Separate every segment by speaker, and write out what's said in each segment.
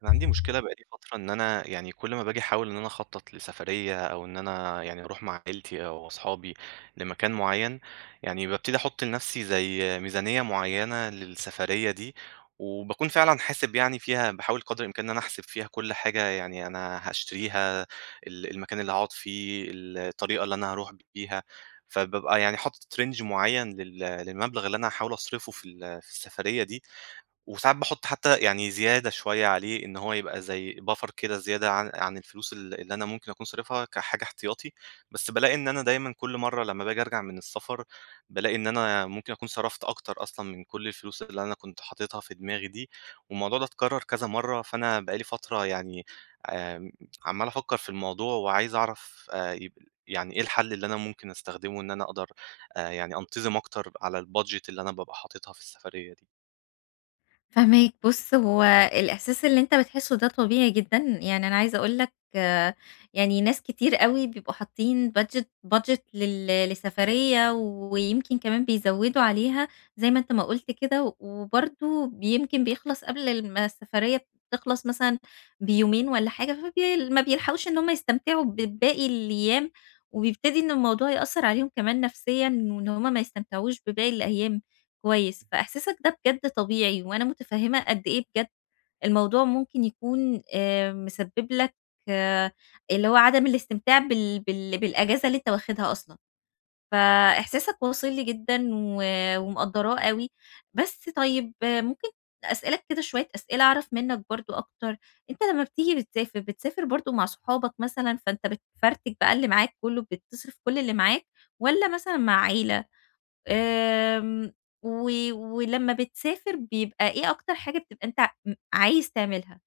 Speaker 1: كان عندي مشكلة بقى لي فترة، إن أنا يعني كل ما باجي أحاول إن أنا أخطط لسفرية، أو إن أنا يعني أروح مع عيلتي أو أصحابي لمكان معين، يعني بابتدي أحط لنفسي زي ميزانية معينة للسفرية دي، وباكون فعلًا حاسب يعني فيها، باحاول قدر الإمكان إن أنا أحسب فيها كل حاجة يعني أنا هاشتريها، المكان اللي هاقعد فيه، الطريقة اللي أنا هاروح بيها، فبابقى يعني حاطط range معين للمبلغ اللي أنا هاحاول أصرفه في السفرية دي. وساعات باحُط حتى يعني زيادة شوية عليه، إن هو يبقى زي buffer كده، زيادة عن الفلوس اللي أنا ممكن أكون صارفها كحاجة احتياطي. بس بالاقي إن أنا دايمًا كل مرّة لمّا باجي أرجع من السفر، بالاقي إن أنا ممكن أكون صرفت أكتر أصلًا من كل الفلوس اللي أنا كنت حاططها في دماغي دي، والموضوع ده اتكرر كذا مرّة. فأنا بقى لي فترة يعني آمم، عمّال أفكّر في الموضوع، وعايز أعرف يب يعني إيه الحل اللي أنا ممكن أستخدمه، إن أنا أقدر يعني أنتظم أكتر على الbudget اللي أنا بابقى حاططها في السفرية دي؟
Speaker 2: فاهماك. بُص، هو الإحساس اللي أنت بتحسّه ده طبيعي جدًا، يعني أنا عايزة أقول لك يعني ناس كتير أوي بيبقوا حاطين budget budget لل لسفرية ويمكن كمان بيزوّدوا عليها زي ما أنت ما قُلت كده، وبرضه يمكن بيخلص قبل ما السفرية تخلص مثلًا بيومين والّا حاجة، ما بيلحقوش إن هم يستمتعوا بباقي الأيام، وبيبتدي إن الموضوع يأثّر عليهم كمان نفسيًا وإن هم ما يستمتعوش بباقي الأيام. كويس، فإحساسك ده بجد طبيعي، وأنا متفهمة قد إيه بجد الموضوع ممكن يكون مسبب لك آه، اللي هو عدم الاستمتاع بالأجازة اللي أنت واخدها أصلًا، فإحساسك واصل لي جدًا ومقدّراه أوي، بس طيب آه، ممكن أسألك كده شوية أسئلة أعرف منك برضه أكتر. أنت لمّا بتيجي بتسافر، بتسافر برضه مع صحابك مثلًا فأنت بتفرتك بقى اللي معاك كله، بتصرف كل اللي معاك، والّا مثلًا مع عيلة؟ آمم، و ولمّا بتسافر بيبقى إيه أكتر حاجة بتبقى أنت عايز تعملها؟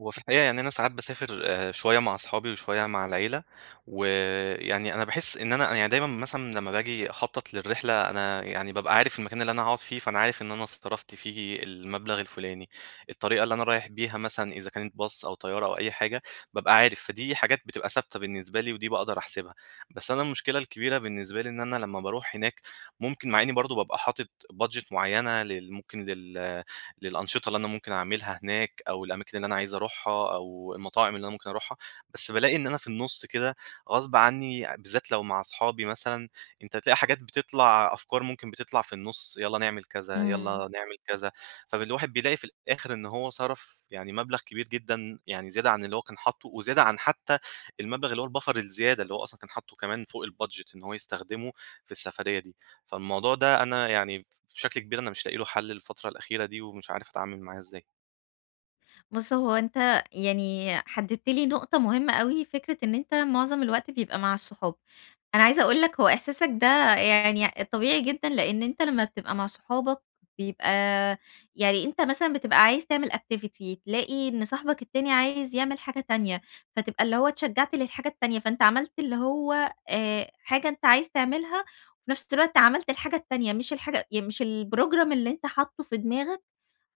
Speaker 1: هو في الحقيقة يعني أنا ساعات باسافر شوية مع أصحابي وشوية مع العيلة، ويعني أنا باحس إن أنا يعني دايمًا، مثلًا لمّا باجي أخطط للرحلة أنا يعني بابقى عارف المكان اللي أنا هاقعد فيه، فأنا عارف إن أنا صرفت فيه المبلغ الفلاني، الطريقة اللي أنا رايح بيها مثلًا إذا كانت باص أو طيارة أو أي حاجة بابقى عارف، فدي حاجات بتبقى ثابتة بالنسبة لي، ودي باقدر أحسبها. بس أنا المشكلة الكبيرة بالنسبة لي إن أنا لمّا باروح هناك، ممكن مع إني برضه بابقى حاطط budget معينة ممكن للأنشطة اللي أنا ممكن أعملها هناك، أو الأماكن اللي أنا عايز أروحها، أو المطاعم اللي أنا ممكن أروحها، بس بالاقي إن أنا في النُص كده غصب عني، بالذات لو مع أصحابي مثلًا، أنت هتلاقي حاجات بتطلع، أفكار ممكن بتطلع في النُص، يالّا نعمل كذا، يالّا
Speaker 2: إمم.
Speaker 1: نعمل كذا، فالواحد بيلاقي في الآخر إن هو صَرَف يعني مبلغ كبير جدًا، يعني زيادة عن اللي هو كان حاطُّه، وزيادة عن حتى المبلغ اللي هو البَفَر الزيادة، اللي هو أصلًا كان حاطُّه كمان فوق البادجت، إن هو يستخدمه في السفرية دي. فالموضوع ده أنا يعني بشكل كبير أنا مش لاقي له حل الفترة الأخيرة دي، ومش عارف أتعامل معاه إزاي.
Speaker 2: بُص، هو أنت يعني حددت لي نقطة مهمة أوي، فكرة إن أنت معظم الوقت بيبقى مع الصحاب. أنا عايزة أقول لك هو إحساسك ده يعني طبيعي جدًا، لإن أنت لمّا بتبقى مع صحابك بيبقى يعني أنت مثلًا بتبقى عايز تعمل activity تلاقي إن صاحبك التاني عايز يعمل حاجة تانية، فتبقى اللي هو اتشجعت للحاجة التانية، فأنت عملت اللي هو حاجة أنت عايز تعملها، وفي نفس الوقت عملت الحاجة التانية، مش الحاجة ي مش الprogram اللي أنت حاطه في دماغك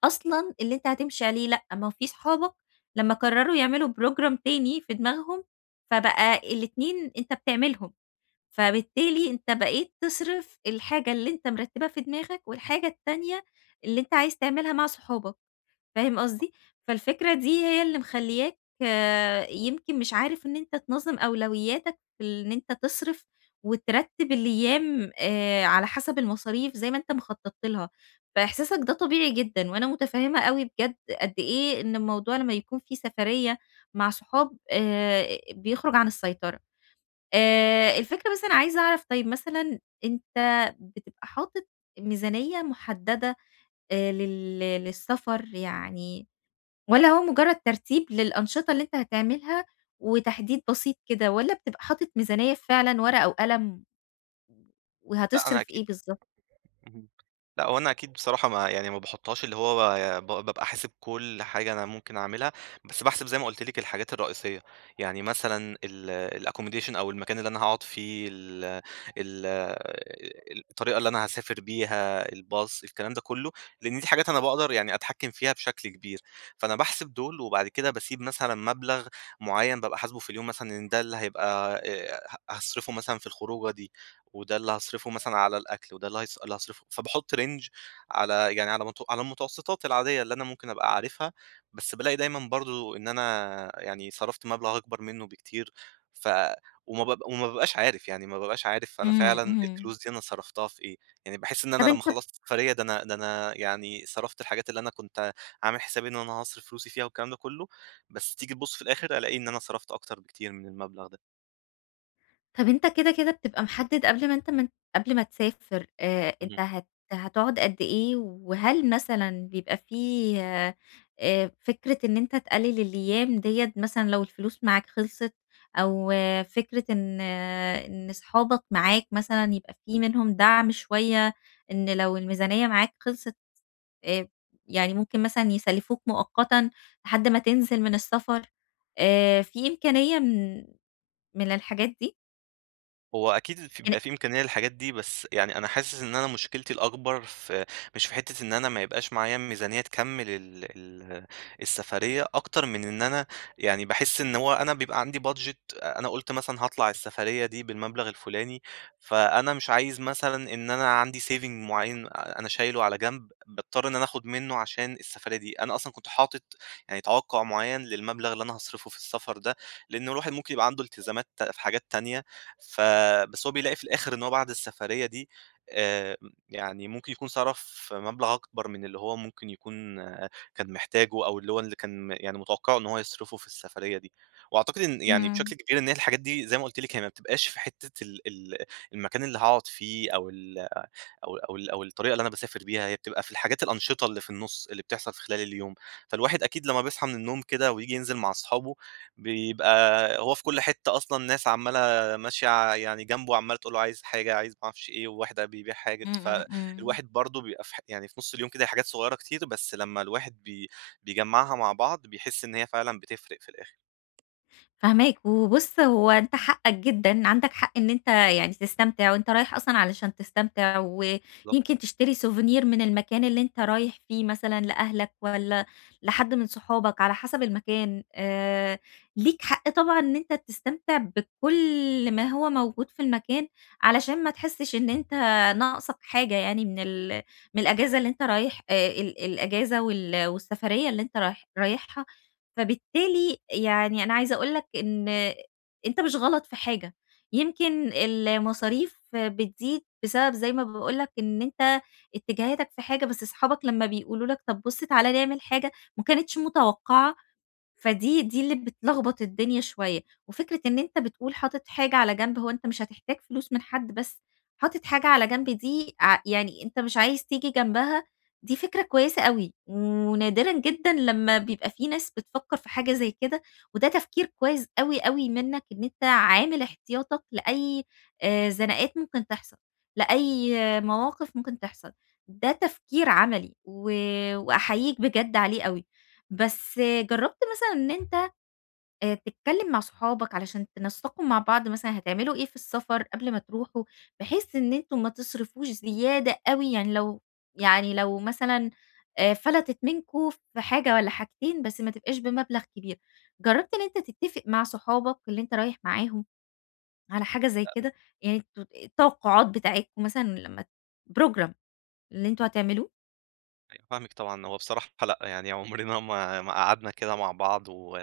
Speaker 2: أصلًا اللي أنت هتمشي عليه لأ، ما هو في صحابك لمّا قرروا يعملوا program تاني في دماغهم، فبقى الاتنين أنت بتعملهم، فبالتالي أنت بقيت تصرف الحاجة اللي أنت مرتبها في دماغك، والحاجة التانية اللي أنت عايز تعملها مع صحابك. فاهم قصدي؟ فالفكرة دي هي اللي مخلّياك آه، يمكن مش عارف إن أنت تنظّم أولوياتك في إن أنت تصرف وترتّب الأيام على حسب المصاريف زي ما أنت مخطّط لها، فإحساسك ده طبيعي جدًا، وأنا متفهّمة أوي بجد قد إيه إن الموضوع لمّا يكون في سفرية مع صحاب بيخرج عن السيطرة. الفكرة بس أنا عايزة أعرف طيب مثلًا أنت بتبقى حاطط ميزانية محددة لل للسفر يعني، والّا هو مجرد ترتيب للأنشطة اللي أنت هتعملها، وتحديد بسيط كده، والّا بتبقى حاطط ميزانية فعلًا ورقة وقلم،
Speaker 1: لأ، أنا
Speaker 2: وهتصرف إيه
Speaker 1: أكيد،
Speaker 2: بالضبط؟
Speaker 1: اهم. لأ، هو أنا أكيد بصراحة ما باحطهاش، اللي هو بابقى حاسب كل حاجة أنا ممكن أعملها، بس باحسب زي ما قُلت لِك الحاجات الرئيسية، يعني مثلًا الaccommodation أو المكان اللي أنا هاقعد فيه، ال ال الطريقة اللي أنا هاسافر بيها، الباص، الكلام ده كله، لإن دي حاجات أنا باقدر يعني أتحكم فيها بشكل كبير. فأنا باحسب دول، وبعد كده باسيب مثلًا مبلغ معيّن بابقى حاسبه في اليوم، مثلًا إن ده اللي هيبقى ه هاصرفه مثلًا في الخروجة دي، وده اللي هاصرفه مثلًا على الأكل، وده اللي هاصرفه، فباحط range على على المتوسطات العادية اللي أنا ممكن أبقى عارفها، بس بالاقي دايمًا برضه إن أنا يعني صرفت مبلغ أكبر منه بكتير. ف وما باب وما بابقاش عارف، يعني ما بابقاش عارف أنا
Speaker 2: إمم،
Speaker 1: فعلًا
Speaker 2: إمم.
Speaker 1: الفلوس دي أنا صرفتها في إيه، يعني باحس إن أنا
Speaker 2: طب
Speaker 1: لمّا
Speaker 2: أنت
Speaker 1: خلّصت السفرية ده، أنا يعني صرفت الحاجات اللي أنا كنت عامل حسابي إن أنا هاصرف فلوسي فيها والكلام ده كله، بس تيجي تبُص في الآخر، ألاقي إن أنا صرفت أكتر بكتير من المبلغ ده.
Speaker 2: طب أنت كده، كده بتبقى محدد قبل ما أنت قبل ما تسافر
Speaker 1: اهم.
Speaker 2: أنت هت هتقعد قد إيه؟ وهل مثلًا بيبقى في فكرة إن أنت تقلل الأيام ديّة مثلًا لو الفلوس معاك خلصت، أو اه فكرة إن اه إن صحابك معاك مثلًا يبقى في منهم دعم شوية، إن لو الميزانية معاك خلصت آآ، يعني ممكن مثلًا يسلفوك مؤقتًا لحد ما تنزل من السفر، في إمكانية من الحاجات دي؟
Speaker 1: هو أكيد
Speaker 2: يعني
Speaker 1: بيبقى في إمكانية للحاجات دي، بس يعني أنا حاسس إن أنا مشكلتي الأكبر مش في حتّة إن أنا ما يبقاش معايا ميزانية تكمّل ال ال السفرية، أكتر من إن أنا يعني باحس إن هو أنا بيبقى عندي budget، أنا قُلت مثلًا هاطلع السفرية دي بالمبلغ الفلاني، فأنا مش عايز مثلًا إن أنا عندي saving معيّن أنا شايله على جنب، باضطر إن أنا آخُد منّه عشان السفرية دي، أنا أصلًا كنت حاطط يعني توقُّع معيّن للمبلغ اللي أنا هاصرفه في السفر ده، لإن الواحد ممكن يبقى عنده التزامات في حاجات تانية. ف بس هو بيلاقي في الآخر إن هو بعد السفرية دي آآ، يعني ممكن يكون صرف مبلغ أكبر من اللي هو ممكن يكون كان محتاجه، أو اللي كان يعني متوقعه إن هو يصرفه في السفرية دي. وأعتقد إن يعني
Speaker 2: إمم.
Speaker 1: بشكل كبير إن هي الحاجات دي زي ما قُلت لِك، هي ما بتبقاش في حتة ال ال المكان اللي هاقعد فيه، أو ال أو أو ال أو الطريقة اللي أنا باسافر بيها، هي بتبقى في الأنشطة اللي في النُص، اللي بتحصل في خلال اليوم. فالواحد أكيد لمّا بيصحى من النوم كده وييجي ينزل مع أصحابه، بيبقى هو في كل حتة أصلًا ناس عمّالة ماشية يعني جنبه، عمّالة تقول له عايز حاجة، عايز ما أعرفش إيه، وواحدة بيبيع حاجة،
Speaker 2: إمم، إمم، إمم،
Speaker 1: فالواحد برضه بيبقى في ح يعني في نُص اليوم كده حاجات صغيرة كتير، بس لمّا الواحد بيجمّعها مع بعض، بيحس إن هي فعلًا بتفرق في الآخر.
Speaker 2: فاهماك، وبُص هو أنت حقك جدًا، عندك حق إن أنت يعني تستمتع وأنت رايح أصلًا علشان تستمتع،
Speaker 1: بالضبط.
Speaker 2: ويمكن تشتري souvenir من المكان اللي أنت رايح فيه مثلًا لأهلك والّا لحد من صحابك على حسب المكان، ليك حق طبعًا إن أنت تستمتع بكل ما هو موجود في المكان، علشان ما تحسش إن أنت ناقصك حاجة يعني من الأجازة اللي أنت رايح ال الأجازة والسفرية اللي أنت رايحها. فبالتالي يعني أنا عايزة أقول لك إن أنت مش غلط في حاجة، يمكن المصاريف بتزيد بسبب زي ما باقول لك إن أنت اتجاهاتك في حاجة، بس أصحابك لمّا بيقولوا لك طب بُص تعالَ نعمل حاجة ما كانتش متوقعة دي اللي بتلخبط الدنيا شوية، وفكرة إن أنت بتقول حاطط حاجة على جنب، هو أنت مش هتحتاج فلوس من حد بس حاطط حاجة على جنب دي يعني أنت مش عايز تيجي جنبها، دي فكرة كويسة أوي، ونادرًا جدًا لمّا بيبقى في ناس بتفكّر في حاجة زي كده، وده تفكير كويس أوي منّك إن أنت عامل احتياطك لأي زنقات ممكن تحصل، لأي آه، مواقف ممكن تحصل، ده تفكير عملي وأحييك بجد عليه أوي. بس جرّبت مثلًا إن أنت تتكلّم مع صحابك علشان تنسّقوا مع بعض مثلًا هتعملوا إيه في السفر قبل ما تروحوا، بحيث إن أنتم ما تصرفوش زيادة أوي، يعني لو مثلًا فلتت منكم في حاجة والّا حاجتين، بس ما تبقاش بمبلغ كبير. جرّبت إن أنت تتّفق مع صحابك اللي أنت رايح معاهم على حاجة زي كده؟ يعني أنتم التوقعات بتاعتكم مثلًا لمّا program اللي أنتم هتعملوه؟
Speaker 1: أيوه فاهمِك طبعًا، هو بصراحة لأ، يعني عمرنا ما قعدنا كده مع بعض،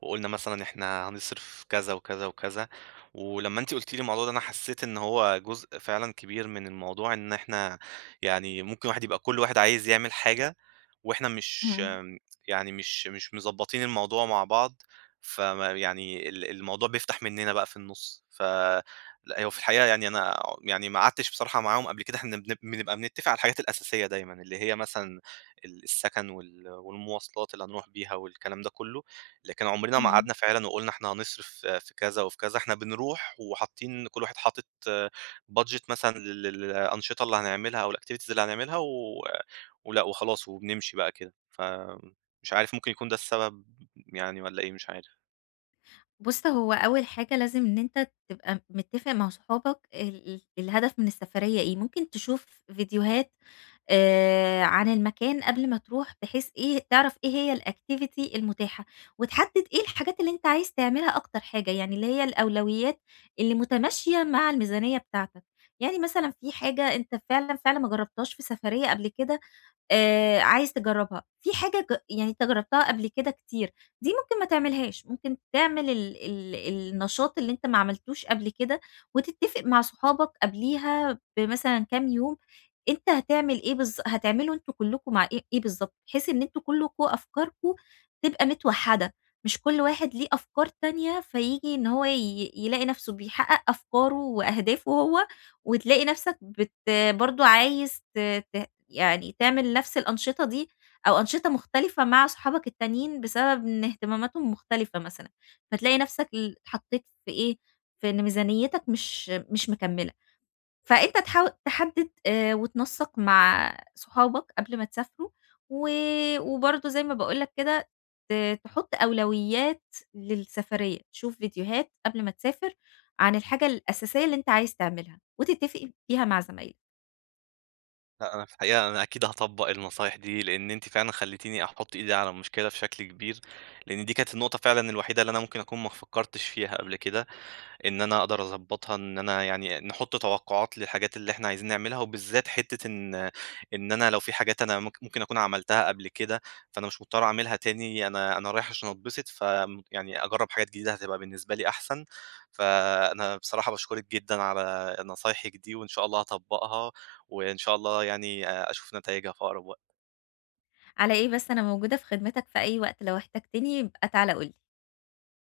Speaker 1: وقُلنا مثلًا إحنا هنصرف كذا وكذا وكذا، ولمّا أنتِ قُلتِ لي الموضوع ده أنا حسيت إن هو جزء فعلًا كبير من الموضوع، إن إحنا يعني ممكن الواحد يبقى كل واحد عايز يعمل حاجة، وإحنا مش
Speaker 2: اهم،
Speaker 1: يعني مش مضبّطين الموضوع مع بعض، يعني الموضوع بيفتح مننا بقى في النُص. لأ، هو في الحقيقة يعني أنا يعني ما قعدتش بصراحة معاهم قبل كده، إحنا بنبقى بنتّفق على الحاجات الأساسية دايمًا، اللي هي مثلًا السَكَن والمواصلات اللي هنروح بيها والكلام ده كُلّه، لكن عمرنا ما
Speaker 2: اهم.
Speaker 1: قعدنا فعلًا وقُلنا إحنا هنصرف في كذا وفي كذا، إحنا بنروح وحاطين كل واحد حاطط budget مثلًا للأنشطة اللي هنعملها أو الactivities اللي هنعملها، ولأ وخلاص وبنمشي بقى كده، فمش عارف ممكن يكون ده السبب يعني، والّا إيه مش عارف.
Speaker 2: بُص، هو أول حاجة لازم إن أنت تبقى متّفق مع صحابك ال ال الهدف من السفرية إيه، ممكن تشوف فيديوهات عن المكان قبل ما تروح بحيث إيه، تعرف إيه هي الactivity المتاحة، وتحدد إيه الحاجات اللي أنت عايز تعملها أكتر حاجة، يعني اللي هي الأولويات اللي متماشية مع الميزانية بتاعتك، يعني مثلًا في حاجة أنت فعلًا ما جربتهاش في سفرية قبل كده عايز تجرّبها، في حاجة يعني أنت جرّبتها قبل كده كتير، دي ممكن ما تعملهاش، ممكن تعمل ال ال النشاط اللي أنت ما عملتوش قبل كده، وتتّفق مع صحابك قبليها بمثلًا كام يوم، أنت هتعمل إيه بالض هتعملوا أنتم كلّكم مع إيه إيه بالضبط، بحيث إن أنتم كلّكم أفكاركم تبقى متوحّدة، مش كل واحد ليه أفكار تانية فييجي إن هو يلاقي نَفْسه بيحقق أفكاره وأهدافه هو، وتلاقي نَفْسك برضه عايز ت ت يعني تعمل نفس الأنشطة دي أو أنشطة مختلفة مع صحابك التانيين بسبب إن اهتماماتهم مختلفة مثلًا، فتلاقي نفسك اتحطيت في إيه، في إن ميزانيتك مش مكمّلة، فأنت تحاول تحدد وتنسّق مع صحابك قبل ما تسافروا، و وبرضه زي ما باقول لك كده ت تحط أولويات للسفرية، تشوف فيديوهات قبل ما تسافر عن الحاجة الأساسية اللي أنت عايز تعملها، وتتفق فيها مع زمايلك.
Speaker 1: لأ أنا في الحقيقة أنا أكيد هاطبّق النصايح دي، لإن أنتِ فعلًا خلّيتيني أحُط إيدي على المشكلة بشكل كبير، لإن دي كانت النقطة فعلًا الوحيدة اللي أنا ممكن أكون ما فكّرتش فيها قبل كده، إن أنا أقدر أضبّطها، إن أنا يعني نحُط توقعات للحاجات اللي إحنا عايزين نعملها، وبالذات حتّة إن أنا لو في حاجات أنا ممكن أكون عملتها قبل كده، فأنا مش مضطر أعملها تاني، أنا رايح عشان أتبسط، يعني أجرّب حاجات جديدة هتبقى بالنسبة لي أحسن. فأنا بصراحة باشكرِك جدًا على نصايحِك دي، وإن شاء الله هاطبّقها، وإن شاء الله يعني أشوف نتايجها في أقرب وقت.
Speaker 2: على إيه بس، أنا موجودة في خدمتك في أي وقت، لو احتجتني يبقى تعالَ قُل لي.